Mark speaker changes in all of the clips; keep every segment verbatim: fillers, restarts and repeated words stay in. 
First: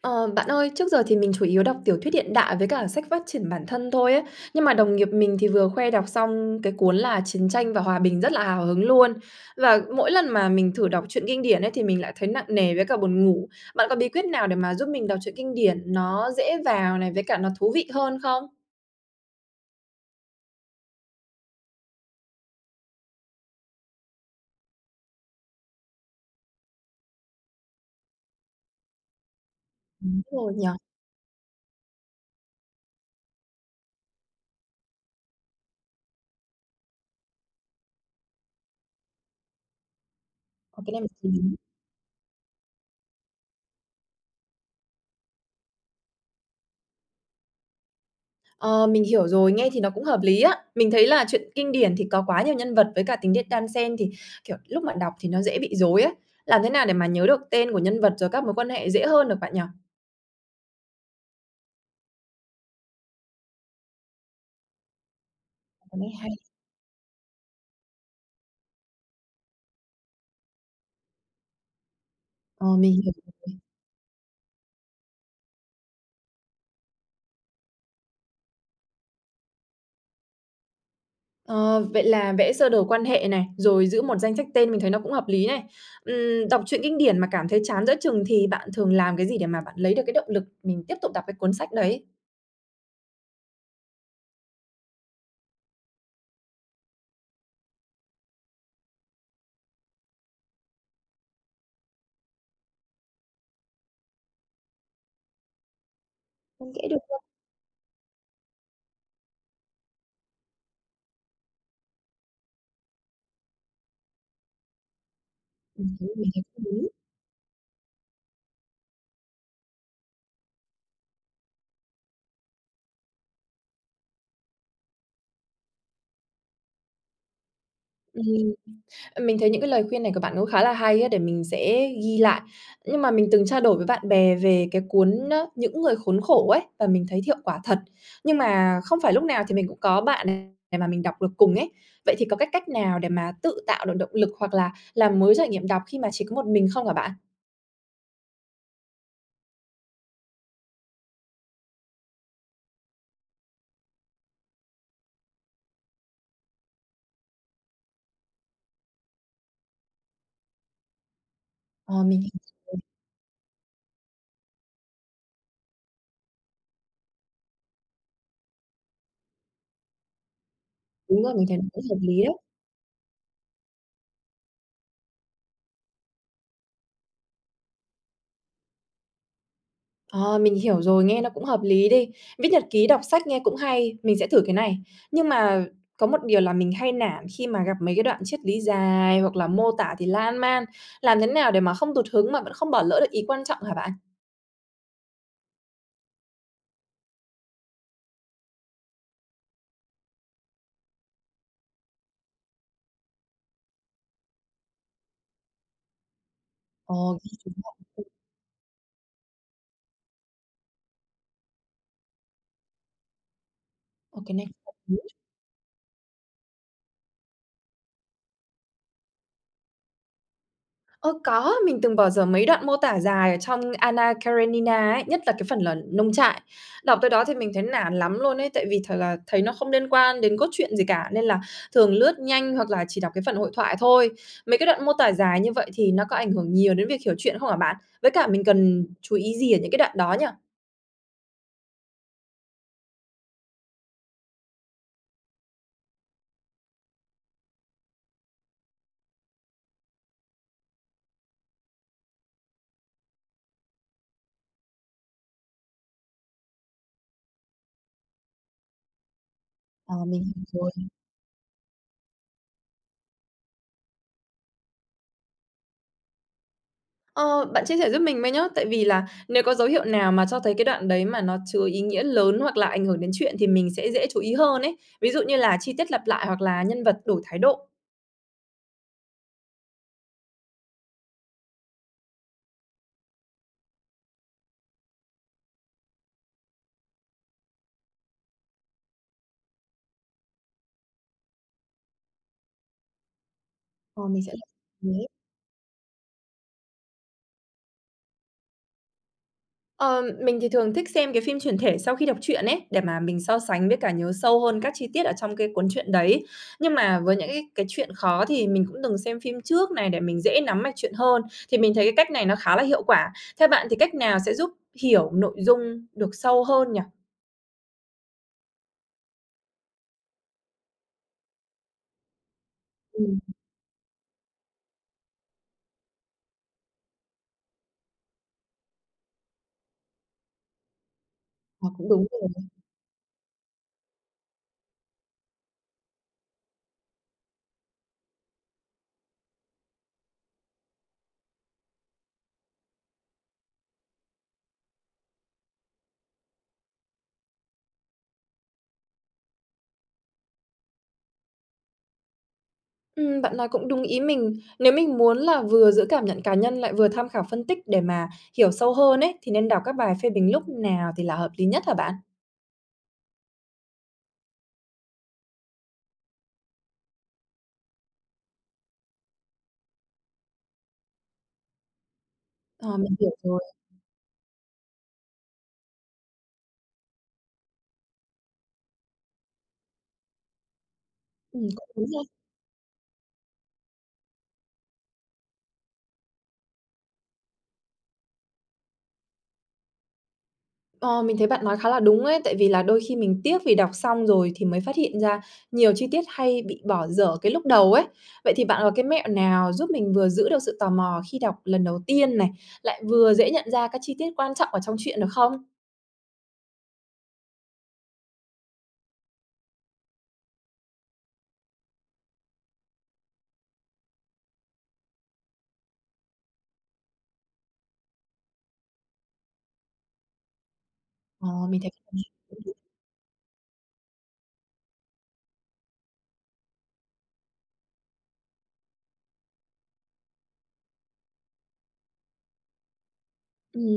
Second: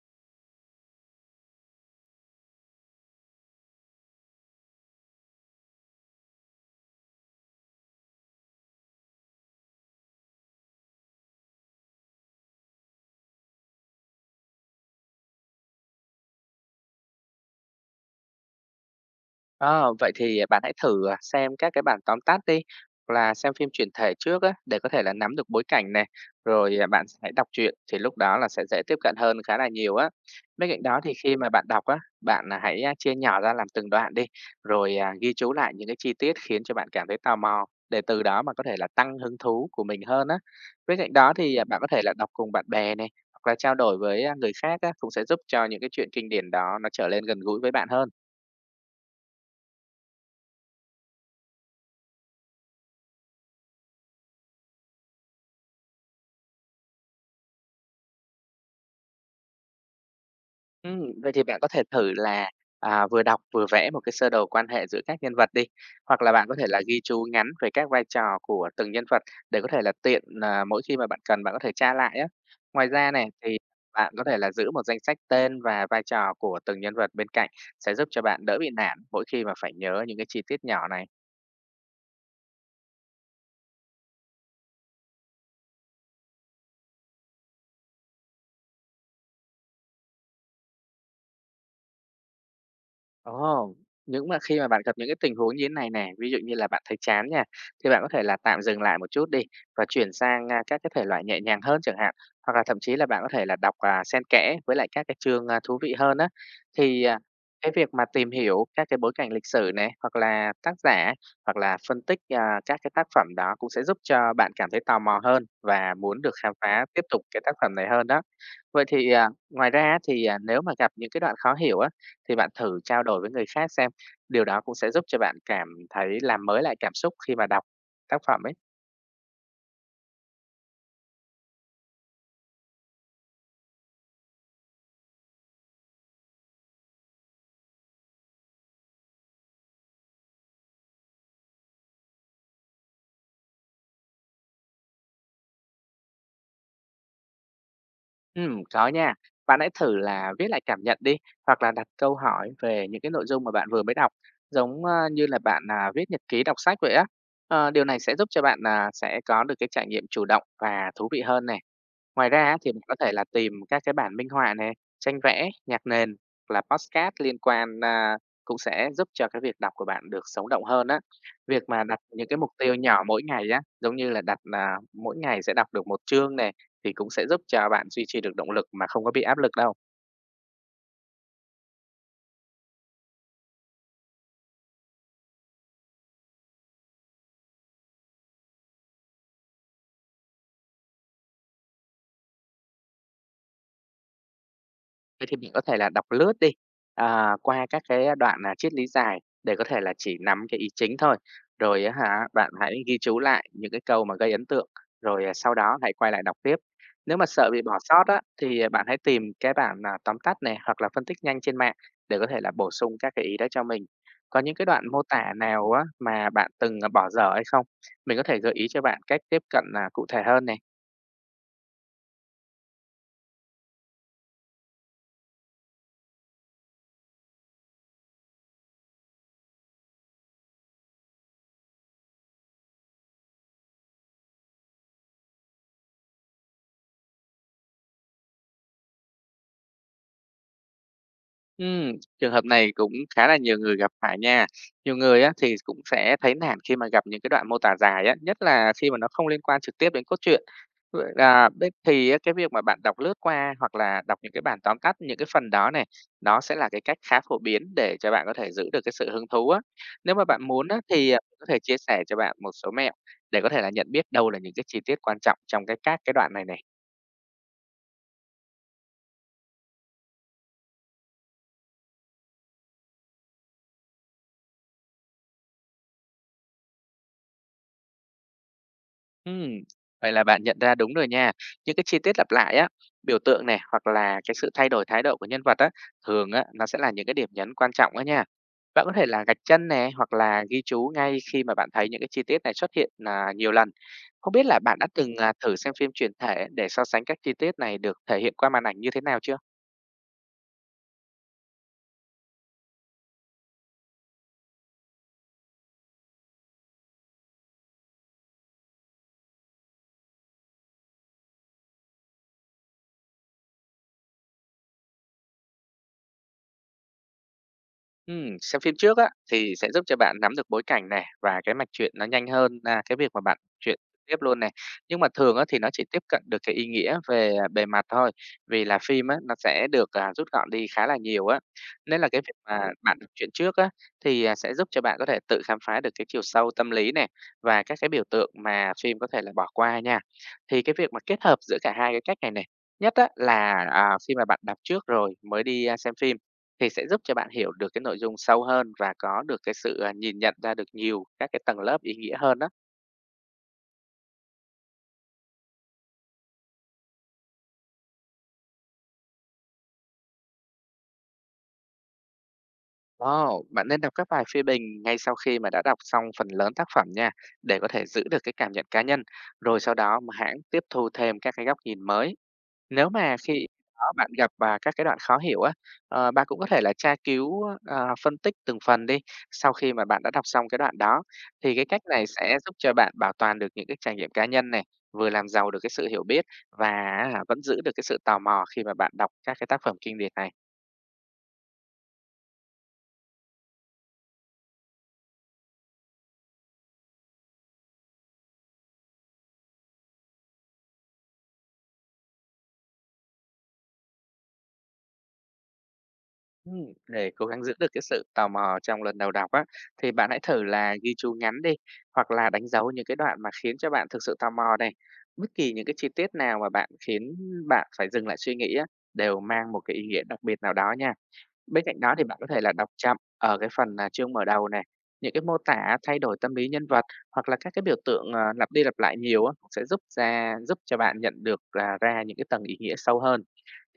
Speaker 1: Ờ, Bạn ơi, trước giờ thì mình chủ yếu đọc tiểu thuyết hiện đại với cả sách phát triển bản thân thôi ấy. Nhưng mà đồng nghiệp mình thì vừa khoe đọc xong cái cuốn là Chiến tranh và Hòa bình rất là hào hứng luôn. Và mỗi lần mà mình thử đọc truyện kinh điển ấy thì mình lại thấy nặng nề với cả buồn ngủ. Bạn có bí quyết nào để mà giúp mình đọc truyện kinh điển nó dễ vào này với cả nó thú vị hơn không?
Speaker 2: Ờ, vậy thì, à, bạn hãy thử, à, xem các cái bản tóm tắt đi, hoặc là xem phim chuyển thể trước á, để có thể là nắm được bối cảnh này, rồi, à, bạn hãy đọc truyện thì lúc đó là sẽ dễ tiếp cận hơn khá là nhiều á.
Speaker 1: Đúng rồi nhỉ.
Speaker 2: Bên
Speaker 1: Nhờ,
Speaker 2: cạnh đó thì khi mà bạn đọc á, bạn, à, hãy, a, chia nhỏ ra làm từng đoạn đi, rồi, à, ghi chú lại những cái chi tiết khiến cho bạn cảm thấy tò mò, để từ đó mà có thể là tăng hứng thú của mình hơn á.
Speaker 1: cái
Speaker 2: Bên
Speaker 1: này mình
Speaker 2: cạnh
Speaker 1: thấy
Speaker 2: đó
Speaker 1: đúng.
Speaker 2: thì, à, bạn có thể là đọc cùng bạn bè này, hoặc là trao đổi với, a, người khác á, cũng sẽ giúp cho những cái truyện kinh điển đó nó trở lên gần gũi với bạn hơn.
Speaker 1: Ờ, mình hiểu rồi, nghe thì nó cũng hợp lý á. Mình thấy là chuyện kinh điển thì có quá nhiều nhân vật với cả tình tiết đan xen thì, kiểu, lúc bạn đọc thì nó dễ bị rối ấy. Làm thế nào để mà nhớ được tên của nhân vật rồi các mối quan hệ dễ hơn được bạn nhỉ?
Speaker 2: Ừm, vậy thì bạn có thể thử là, à, vừa đọc vừa vẽ một cái sơ đồ quan hệ giữa các nhân vật đi,
Speaker 1: Cái này
Speaker 2: hoặc
Speaker 1: hay.
Speaker 2: là bạn có thể là ghi chú ngắn về các vai trò của từng nhân vật để có thể là tiện, à, mỗi khi mà bạn cần bạn có thể tra lại á.
Speaker 1: Ờ,
Speaker 2: Ngoài
Speaker 1: mình
Speaker 2: ra
Speaker 1: hiểu
Speaker 2: này, thì
Speaker 1: rồi.
Speaker 2: bạn có thể là giữ một danh sách tên và vai trò của từng nhân vật bên cạnh sẽ giúp cho bạn đỡ bị nản mỗi khi mà phải nhớ những cái chi tiết nhỏ này.
Speaker 1: Ờ, Vậy là vẽ sơ đồ quan hệ này, rồi giữ một danh sách tên mình thấy nó cũng hợp lý này. Ừm, đọc truyện kinh điển mà cảm thấy chán giữa chừng thì bạn thường làm cái gì để mà bạn lấy được cái động lực mình tiếp tục đọc cái cuốn sách đấy?
Speaker 2: Ồ, những mà khi mà bạn gặp những cái tình huống như thế này nè, ví dụ như là bạn thấy chán nha, thì bạn có thể là tạm dừng lại một chút đi và chuyển sang, a, các cái thể loại nhẹ nhàng hơn chẳng hạn, hoặc là thậm chí là bạn có thể là đọc, à, xen kẽ với lại các cái chương, a, thú vị hơn á. Thì, à, cái việc mà tìm hiểu các cái bối cảnh lịch sử này, hoặc là tác giả, hoặc là phân tích, à, các cái tác phẩm đó cũng sẽ giúp cho bạn cảm thấy tò mò hơn và
Speaker 1: Ừm, thế
Speaker 2: muốn được
Speaker 1: mình thấy
Speaker 2: khám
Speaker 1: cũng
Speaker 2: phá
Speaker 1: đúng.
Speaker 2: tiếp tục cái tác phẩm này hơn đó. Vậy thì, à, ngoài ra á thì, à, nếu mà gặp những cái đoạn khó hiểu á thì bạn thử trao đổi với người khác xem, điều đó cũng sẽ giúp cho bạn cảm thấy làm mới lại cảm xúc khi mà đọc tác phẩm ấy.
Speaker 1: Ừm. Mình thấy những cái lời khuyên này của bạn cũng khá là hay á, để mình sẽ ghi lại. Nhưng mà mình từng trao đổi với bạn bè về cái cuốn á, "Những người khốn khổ" ấy, và mình thấy hiệu quả thật. Nhưng mà không phải lúc nào thì mình cũng có bạn này mà mình đọc được cùng ấy. Vậy thì có cách cách nào để mà tự tạo được động lực hoặc là làm mới trải nghiệm đọc khi mà chỉ có một mình không hả bạn?
Speaker 2: Ừm, có nha. Bạn hãy thử là viết lại cảm nhận đi, hoặc là đặt câu hỏi về những cái nội dung mà bạn vừa mới đọc, giống, a, như là bạn, à, viết nhật ký đọc sách vậy á. Ờ, điều này sẽ giúp cho bạn, à, sẽ có được cái trải nghiệm chủ động và thú vị hơn này.
Speaker 1: Ờ, mình
Speaker 2: Ngoài ra á, thì mình có thể là tìm các cái bản minh họa này, tranh vẽ, nhạc nền hoặc là podcast liên quan, a, cũng sẽ giúp cho cái việc đọc của bạn được sống động hơn á.
Speaker 1: đúng rồi, mình thấy
Speaker 2: Việc
Speaker 1: nó
Speaker 2: mà
Speaker 1: cũng
Speaker 2: đặt
Speaker 1: hợp lý
Speaker 2: những
Speaker 1: đấy.
Speaker 2: cái mục tiêu nhỏ mỗi ngày á, giống như là đặt là mỗi ngày sẽ đọc được một chương này, thì cũng sẽ giúp cho bạn duy trì được động lực mà không có bị áp lực đâu.
Speaker 1: Ờ, mình hiểu rồi, nghe nó cũng hợp lý đi. Viết nhật ký, đọc sách nghe cũng hay, mình sẽ thử cái này. Nhưng mà có một điều là mình hay nản khi mà gặp mấy cái đoạn triết lý dài hoặc là mô tả thì lan man. Làm thế nào để mà không tụt hứng mà vẫn không bỏ lỡ được ý quan trọng hả bạn?
Speaker 2: Vậy thì mình có thể là đọc lướt đi, à, qua các cái đoạn, là triết lý dài để có thể là chỉ nắm cái ý chính thôi. Rồi á hả, bạn hãy ghi chú lại những cái câu mà gây ấn tượng, rồi, à, sau đó hãy quay lại đọc tiếp. Nếu
Speaker 1: Ồ,
Speaker 2: mà
Speaker 1: ghi
Speaker 2: sợ
Speaker 1: chú
Speaker 2: bị bỏ
Speaker 1: lại.
Speaker 2: sót á, thì, à, bạn hãy tìm cái bản, à, tóm tắt này hoặc là phân tích nhanh trên mạng để có thể là bổ sung các cái ý đó cho mình.
Speaker 1: Ồ, cái
Speaker 2: Có
Speaker 1: này
Speaker 2: những
Speaker 1: cũng
Speaker 2: cái
Speaker 1: hợp
Speaker 2: đoạn
Speaker 1: lý.
Speaker 2: mô tả nào á mà bạn từng, à, bỏ dở hay không? Mình có thể gợi ý cho bạn cách tiếp cận, à, cụ thể hơn nè.
Speaker 1: Ơ, có, mình từng bỏ dở mấy đoạn mô tả dài ở trong Anna Karenina ấy, nhất là cái phần là nông trại. Đọc tới đó thì mình thấy nản lắm luôn ấy, tại vì thật là thấy nó không liên quan đến cốt truyện gì cả, nên là thường lướt nhanh hoặc là chỉ đọc cái phần hội thoại thôi. Mấy cái đoạn mô tả dài như vậy thì nó có ảnh hưởng nhiều đến việc hiểu truyện không hả bạn? Với cả mình cần chú ý gì ở những cái đoạn đó nhỉ?
Speaker 2: Ừm, trường hợp này cũng khá là nhiều người gặp phải nha. Nhiều người á, thì cũng sẽ thấy nản khi mà gặp những cái đoạn mô tả dài á, nhất là khi mà nó không liên quan trực tiếp đến cốt truyện. Vậy là bên thì á, cái việc mà bạn đọc lướt qua hoặc là đọc những cái bản tóm tắt những cái phần đó này, nó sẽ là cái cách khá phổ biến để cho bạn có thể giữ được cái sự hứng thú á.
Speaker 1: Ờ,
Speaker 2: Nếu
Speaker 1: mình
Speaker 2: mà bạn
Speaker 1: hiểu
Speaker 2: muốn
Speaker 1: rồi.
Speaker 2: á, thì, à, có thể chia sẻ cho bạn một số mẹo để có thể là nhận biết đâu là những cái chi tiết quan trọng trong cái các cái đoạn này này.
Speaker 1: Ờ, Bạn chia sẻ giúp mình với nhá, tại vì là nếu có dấu hiệu nào mà cho thấy cái đoạn đấy mà nó chứa ý nghĩa lớn hoặc là ảnh hưởng đến chuyện thì mình sẽ dễ chú ý hơn ấy. Ví dụ như là chi tiết lặp lại hoặc là nhân vật đổi thái độ,
Speaker 2: Ừm, vậy là bạn nhận ra đúng rồi nha. Những cái chi tiết lặp lại á, biểu tượng này hoặc là cái sự thay đổi thái độ của nhân vật á, thường á nó sẽ là những cái điểm nhấn quan trọng á nha. Bạn có thể là gạch chân nè hoặc là ghi chú ngay khi mà bạn thấy những cái chi tiết này xuất hiện là nhiều lần.
Speaker 1: ờ, mình
Speaker 2: Không
Speaker 1: sẽ
Speaker 2: biết là bạn đã
Speaker 1: lưu ý.
Speaker 2: từng à, thử xem phim truyền thể để so sánh các chi tiết này được thể hiện qua màn ảnh như thế nào chưa?
Speaker 1: Ờ, mình thì thường thích xem cái phim chuyển thể sau khi đọc truyện ấy, để mà mình so sánh với cả nhớ sâu hơn các chi tiết ở trong cái cuốn truyện đấy. Nhưng mà với những cái cái chuyện khó thì mình cũng từng xem phim trước này để mình dễ nắm mạch chuyện hơn, thì mình thấy cái cách này nó khá là hiệu quả. Theo bạn thì cách nào sẽ giúp hiểu nội dung được sâu hơn nhỉ?
Speaker 2: Ừm, xem phim trước á, thì sẽ giúp cho bạn nắm được bối cảnh này và cái mạch truyện nó nhanh hơn na cái việc mà bạn truyện tiếp luôn này. Nhưng mà thường á, thì nó chỉ tiếp cận được cái ý nghĩa về, à, bề mặt thôi, vì là phim á, nó sẽ được, à, rút gọn đi khá là nhiều á.
Speaker 1: Ờ, Cũng
Speaker 2: Nên
Speaker 1: đúng
Speaker 2: là cái
Speaker 1: rồi.
Speaker 2: việc mà bạn đọc truyện trước á, thì, à, sẽ giúp cho bạn có thể tự khám phá được cái chiều sâu tâm lý này, và các cái biểu tượng mà phim có thể là bỏ qua nha. Thì cái việc mà kết hợp giữa cả hai cái cách này này, nhất á, là, à, khi mà bạn đọc trước rồi mới đi, a, xem phim thì sẽ giúp cho bạn hiểu được cái nội dung sâu hơn và có được cái sự, à, nhìn nhận ra được nhiều các cái tầng lớp ý nghĩa hơn đó.
Speaker 1: Ừm, bạn nói cũng đúng ý mình. Nếu mình muốn là vừa giữ cảm nhận cá nhân lại vừa tham khảo phân tích để mà hiểu sâu hơn ấy, thì nên đọc các bài phê bình lúc nào thì là hợp lý nhất hả bạn?
Speaker 2: Wow, bạn nên đọc các bài phê bình ngay sau khi mà đã đọc xong phần lớn tác phẩm nha, để có thể giữ được cái cảm nhận cá nhân, rồi sau đó mà hãng tiếp thu thêm các cái góc nhìn mới.
Speaker 1: Ờ,
Speaker 2: Nếu
Speaker 1: mình hiểu
Speaker 2: mà
Speaker 1: rồi.
Speaker 2: khi đó bạn gặp, và các cái đoạn khó hiểu á, ờ, bạn cũng có thể là tra cứu, ờ, phân tích từng phần đi, sau khi mà bạn đã đọc xong cái đoạn đó.
Speaker 1: Ừm,
Speaker 2: Thì cái
Speaker 1: cũng
Speaker 2: cách
Speaker 1: đúng
Speaker 2: này
Speaker 1: ha.
Speaker 2: sẽ giúp cho bạn bảo toàn được những cái trải nghiệm cá nhân này, vừa làm giàu được cái sự hiểu biết và á vẫn giữ được cái sự tò mò khi mà bạn đọc các cái tác phẩm kinh điển này.
Speaker 1: Ờ, mình thấy bạn nói khá là đúng ấy, tại vì là đôi khi mình tiếc vì đọc xong rồi thì mới phát hiện ra nhiều chi tiết hay bị bỏ dở cái lúc đầu ấy. Vậy thì bạn có cái mẹo nào giúp mình vừa giữ được sự tò mò khi đọc lần đầu tiên này, lại vừa dễ nhận ra các chi tiết quan trọng ở trong truyện được không?
Speaker 2: Ừm, để cố gắng giữ được cái sự tò mò trong lần đầu đọc á, thì bạn hãy thử là ghi chú ngắn đi, hoặc là đánh dấu những cái đoạn mà khiến cho bạn thực sự tò mò này. Bất kỳ những cái chi tiết nào mà bạn khiến bạn phải dừng lại suy nghĩ á, đều mang một cái ý nghĩa đặc biệt nào đó nha.
Speaker 1: Ờ, mình
Speaker 2: Bên
Speaker 1: thấy
Speaker 2: cạnh đó thì bạn có thể là đọc chậm ở cái phần, à, chương mở đầu này, những cái mô tả thay đổi tâm lý nhân vật hoặc là các cái biểu tượng, ờ, lặp đi lặp lại nhiều á, cũng sẽ giúp ra giúp cho bạn nhận được, là ra những cái tầng ý nghĩa sâu hơn.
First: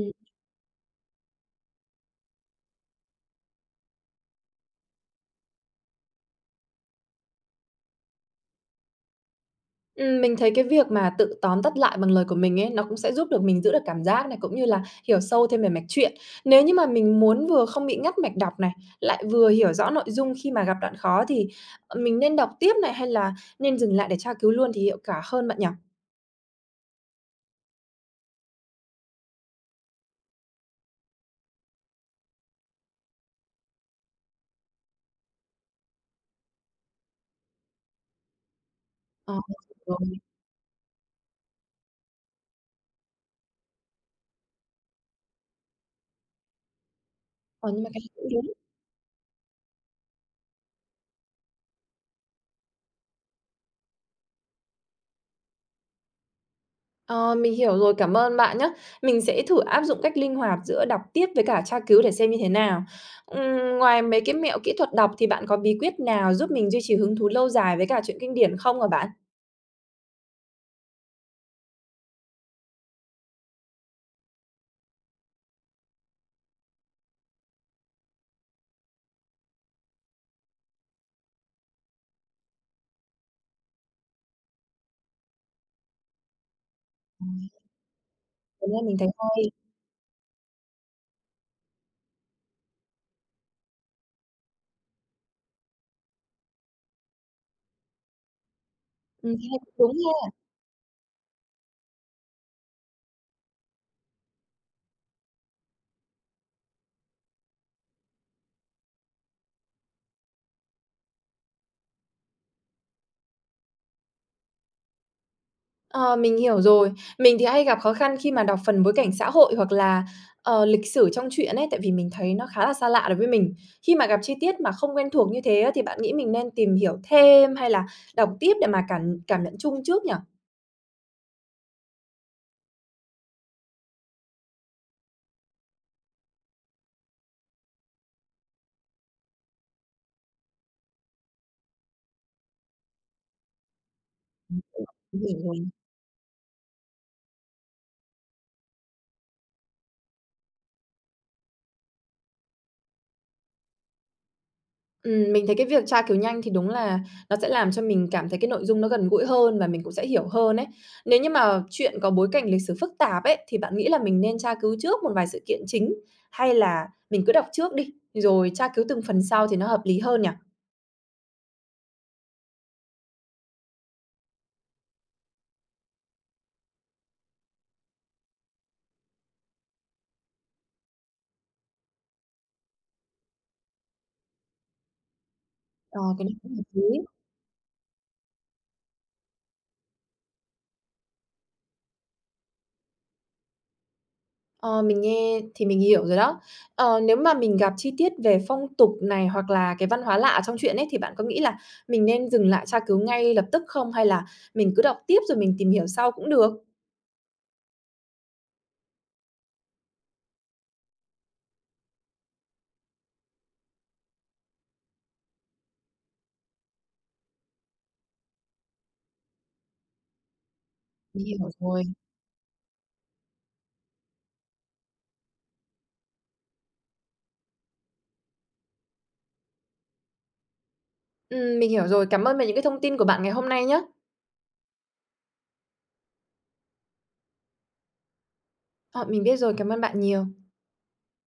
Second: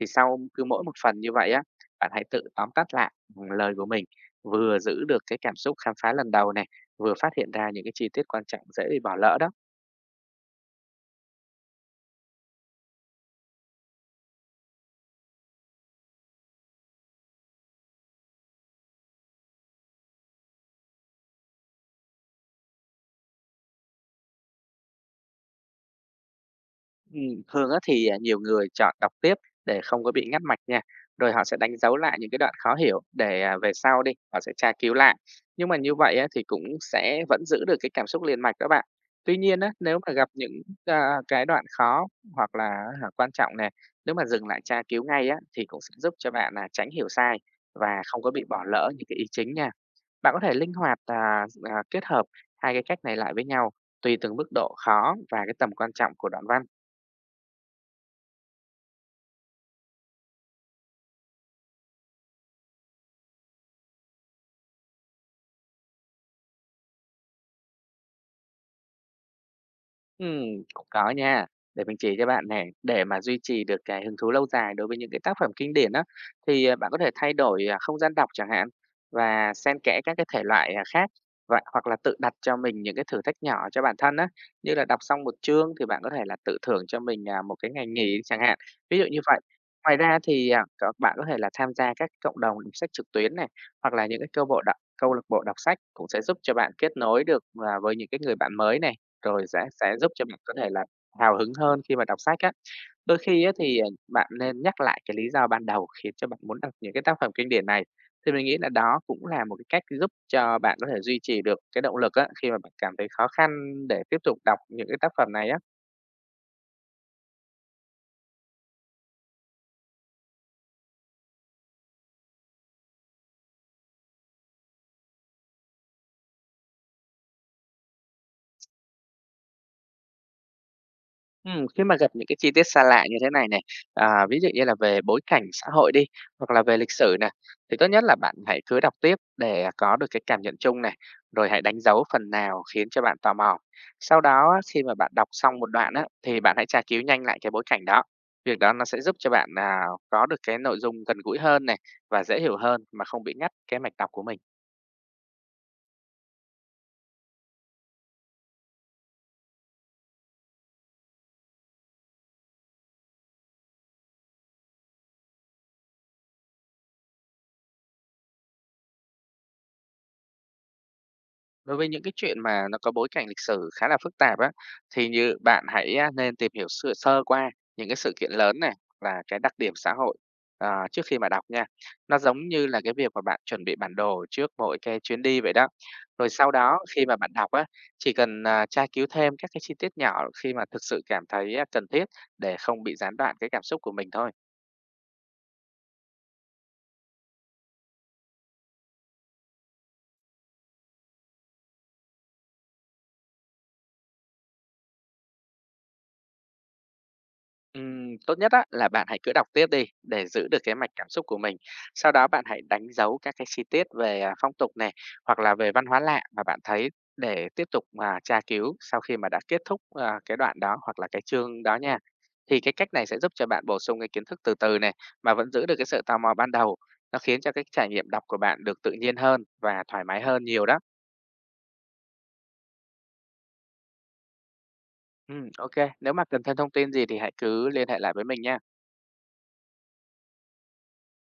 Speaker 2: Thì sau cứ mỗi một phần như vậy á, bạn hãy tự tóm tắt lại, ừm, lời của mình, vừa giữ được cái cảm xúc khám phá lần đầu này, vừa phát hiện ra những cái chi tiết quan trọng dễ bị bỏ lỡ đó.
Speaker 1: Ừm, mình thấy cái việc mà tự tóm tắt lại bằng lời của mình ấy, nó cũng sẽ giúp được mình giữ được cảm giác này, cũng như là hiểu sâu thêm về mạch truyện. Nếu như mà mình muốn vừa không bị ngắt mạch đọc này, lại vừa hiểu rõ nội dung khi mà gặp đoạn khó thì, ờ, mình nên đọc tiếp này, hay là nên dừng lại để tra cứu luôn thì hiệu quả hơn bạn nhỉ?
Speaker 2: Ừm, thường á thì, à, nhiều người chọn đọc tiếp để không có bị ngắt mạch nha, rồi họ sẽ đánh dấu lại những cái đoạn khó hiểu để, à, về sau đi, họ sẽ tra cứu lại. Nhưng mà như vậy á thì cũng sẽ vẫn giữ được cái cảm xúc liền mạch đó bạn. Tuy
Speaker 1: Ờ,
Speaker 2: nhiên á, nếu mà
Speaker 1: rồi.
Speaker 2: gặp những, à, cái đoạn khó hoặc là á quan trọng này, nếu mà dừng lại tra cứu ngay á thì cũng sẽ giúp cho bạn, là tránh hiểu sai
Speaker 1: Ờ, nhưng
Speaker 2: và
Speaker 1: mà cái
Speaker 2: không có bị bỏ lỡ những cái ý chính nha. Bạn có thể linh hoạt, à, à, kết hợp hai cái cách này lại với nhau tùy từng mức độ khó và cái tầm quan trọng của đoạn văn.
Speaker 1: Ờ, mình hiểu rồi, cảm ơn bạn nhé. Mình sẽ thử áp dụng cách linh hoạt giữa đọc tiếp với cả tra cứu để xem như thế nào. Ừm, ngoài mấy cái mẹo kỹ thuật đọc thì bạn có bí quyết nào giúp mình duy trì hứng thú lâu dài với cả truyện kinh điển không hả bạn?
Speaker 2: Ừm, cũng có nha. Để mình chỉ cho bạn này để mà duy trì được cái hứng thú lâu dài đối với những cái tác phẩm kinh điển á, thì, à, bạn có thể thay đổi, à, không gian đọc chẳng hạn, và xen kẽ các cái thể loại, à, khác, và hoặc là tự đặt cho mình những cái thử thách nhỏ cho bản thân á, như là đọc xong một chương thì bạn có thể là tự thưởng cho mình, à, một cái ngày nghỉ chẳng hạn,
Speaker 1: Cái này mình
Speaker 2: ví dụ
Speaker 1: thấy
Speaker 2: như vậy.
Speaker 1: hay,
Speaker 2: Ngoài ra thì, à, có bạn có thể là tham gia các cộng đồng đọc sách trực tuyến này, hoặc là những cái câu bộ đọc câu lạc bộ đọc sách cũng sẽ giúp cho bạn kết nối được, à, với những cái người bạn mới này.
Speaker 1: ừm,
Speaker 2: Rồi
Speaker 1: cái
Speaker 2: sẽ
Speaker 1: này cũng
Speaker 2: sẽ
Speaker 1: đúng
Speaker 2: giúp cho
Speaker 1: ha.
Speaker 2: bạn có thể là hào hứng hơn khi mà đọc sách á. Đôi khi á thì, à, bạn nên nhắc lại cái lý do ban đầu khiến cho bạn muốn đọc những cái tác phẩm kinh điển này, thì mình nghĩ là đó cũng là một cái cách giúp cho bạn có thể duy trì được cái động lực á, khi mà bạn cảm thấy khó khăn để tiếp tục đọc những cái tác phẩm này á.
Speaker 1: Ờ, mình hiểu rồi. Mình thì hay gặp khó khăn khi mà đọc phần bối cảnh xã hội hoặc là, ờ, lịch sử trong truyện ấy, tại vì mình thấy nó khá là xa lạ đối với mình. Khi mà gặp chi tiết mà không quen thuộc như thế á, thì bạn nghĩ mình nên tìm hiểu thêm hay là đọc tiếp để mà cảm cảm nhận chung trước nhỉ?
Speaker 2: Ừm, khi mà gặp những cái chi tiết xa lạ như thế này này, à, ví dụ như là về bối cảnh xã hội đi, hoặc là về lịch sử này, thì tốt nhất là bạn hãy cứ đọc tiếp để có được cái cảm nhận chung này, rồi hãy đánh dấu phần nào khiến cho bạn tò mò. Sau đó á, khi mà bạn
Speaker 1: Mình
Speaker 2: đọc
Speaker 1: hiểu
Speaker 2: xong một
Speaker 1: rồi.
Speaker 2: đoạn á, thì bạn hãy tra cứu nhanh lại cái bối cảnh đó. Việc đó nó sẽ giúp cho bạn, à, có được cái nội dung gần gũi hơn này, và dễ hiểu hơn mà không bị ngắt cái mạch đọc của mình.
Speaker 1: Ừm, mình thấy cái việc tra cứu nhanh thì đúng là nó sẽ làm cho mình cảm thấy cái nội dung nó gần gũi hơn và mình cũng sẽ hiểu hơn ấy. Nếu như mà chuyện có bối cảnh lịch sử phức tạp ấy, thì bạn nghĩ là mình nên tra cứu trước một vài sự kiện chính, hay là mình cứ đọc trước đi, rồi tra cứu từng phần sau thì nó hợp lý hơn nhỉ?
Speaker 2: Đối với những cái chuyện mà nó có bối cảnh lịch sử khá là phức tạp á, thì như bạn hãy á, nên tìm hiểu sơ sơ qua những cái sự kiện lớn này và cái đặc điểm xã hội, à, trước khi mà đọc nha. Nó giống như là cái việc mà bạn chuẩn bị bản đồ trước mỗi cái chuyến đi vậy đó.
Speaker 1: Ờ, cái
Speaker 2: Rồi
Speaker 1: này
Speaker 2: sau
Speaker 1: cũng hợp
Speaker 2: đó
Speaker 1: lý.
Speaker 2: khi mà bạn đọc á, chỉ cần à, tra cứu thêm các cái chi tiết nhỏ khi mà thực sự cảm thấy à, cần thiết để không bị gián đoạn cái cảm xúc của mình thôi.
Speaker 1: Ờ, mình nghe thì mình hiểu rồi đó. Ờ, nếu mà mình gặp chi tiết về phong tục này, hoặc là cái văn hóa lạ trong chuyện ấy, thì bạn có nghĩ là mình nên dừng lại tra cứu ngay lập tức không? Hay là mình cứ đọc tiếp rồi mình tìm hiểu sau cũng được?
Speaker 2: Ừm, tốt nhất á là bạn hãy cứ đọc tiếp đi để giữ được cái mạch cảm xúc của mình. Sau đó bạn hãy đánh dấu các cái chi tiết về, à, phong tục này, hoặc là về văn hóa lạ mà bạn thấy để tiếp tục mà tra cứu sau khi mà đã kết thúc, à, cái đoạn đó hoặc là cái
Speaker 1: Mình hiểu
Speaker 2: chương đó
Speaker 1: rồi.
Speaker 2: nha. Thì cái cách này sẽ giúp cho bạn bổ sung cái kiến thức từ từ này, mà vẫn giữ được cái sự tò mò ban đầu. Nó khiến cho cái trải nghiệm đọc của bạn được tự nhiên hơn và thoải mái hơn nhiều đó.
Speaker 1: Ừm, mình hiểu rồi. Cảm ơn về những cái thông tin của bạn ngày hôm nay nhá.
Speaker 2: Ừm, ô nếu mà cần thêm thông tin gì thì hãy cứ liên hệ lại với mình nha.
Speaker 1: Ờ, mình biết rồi, cảm ơn bạn nhiều.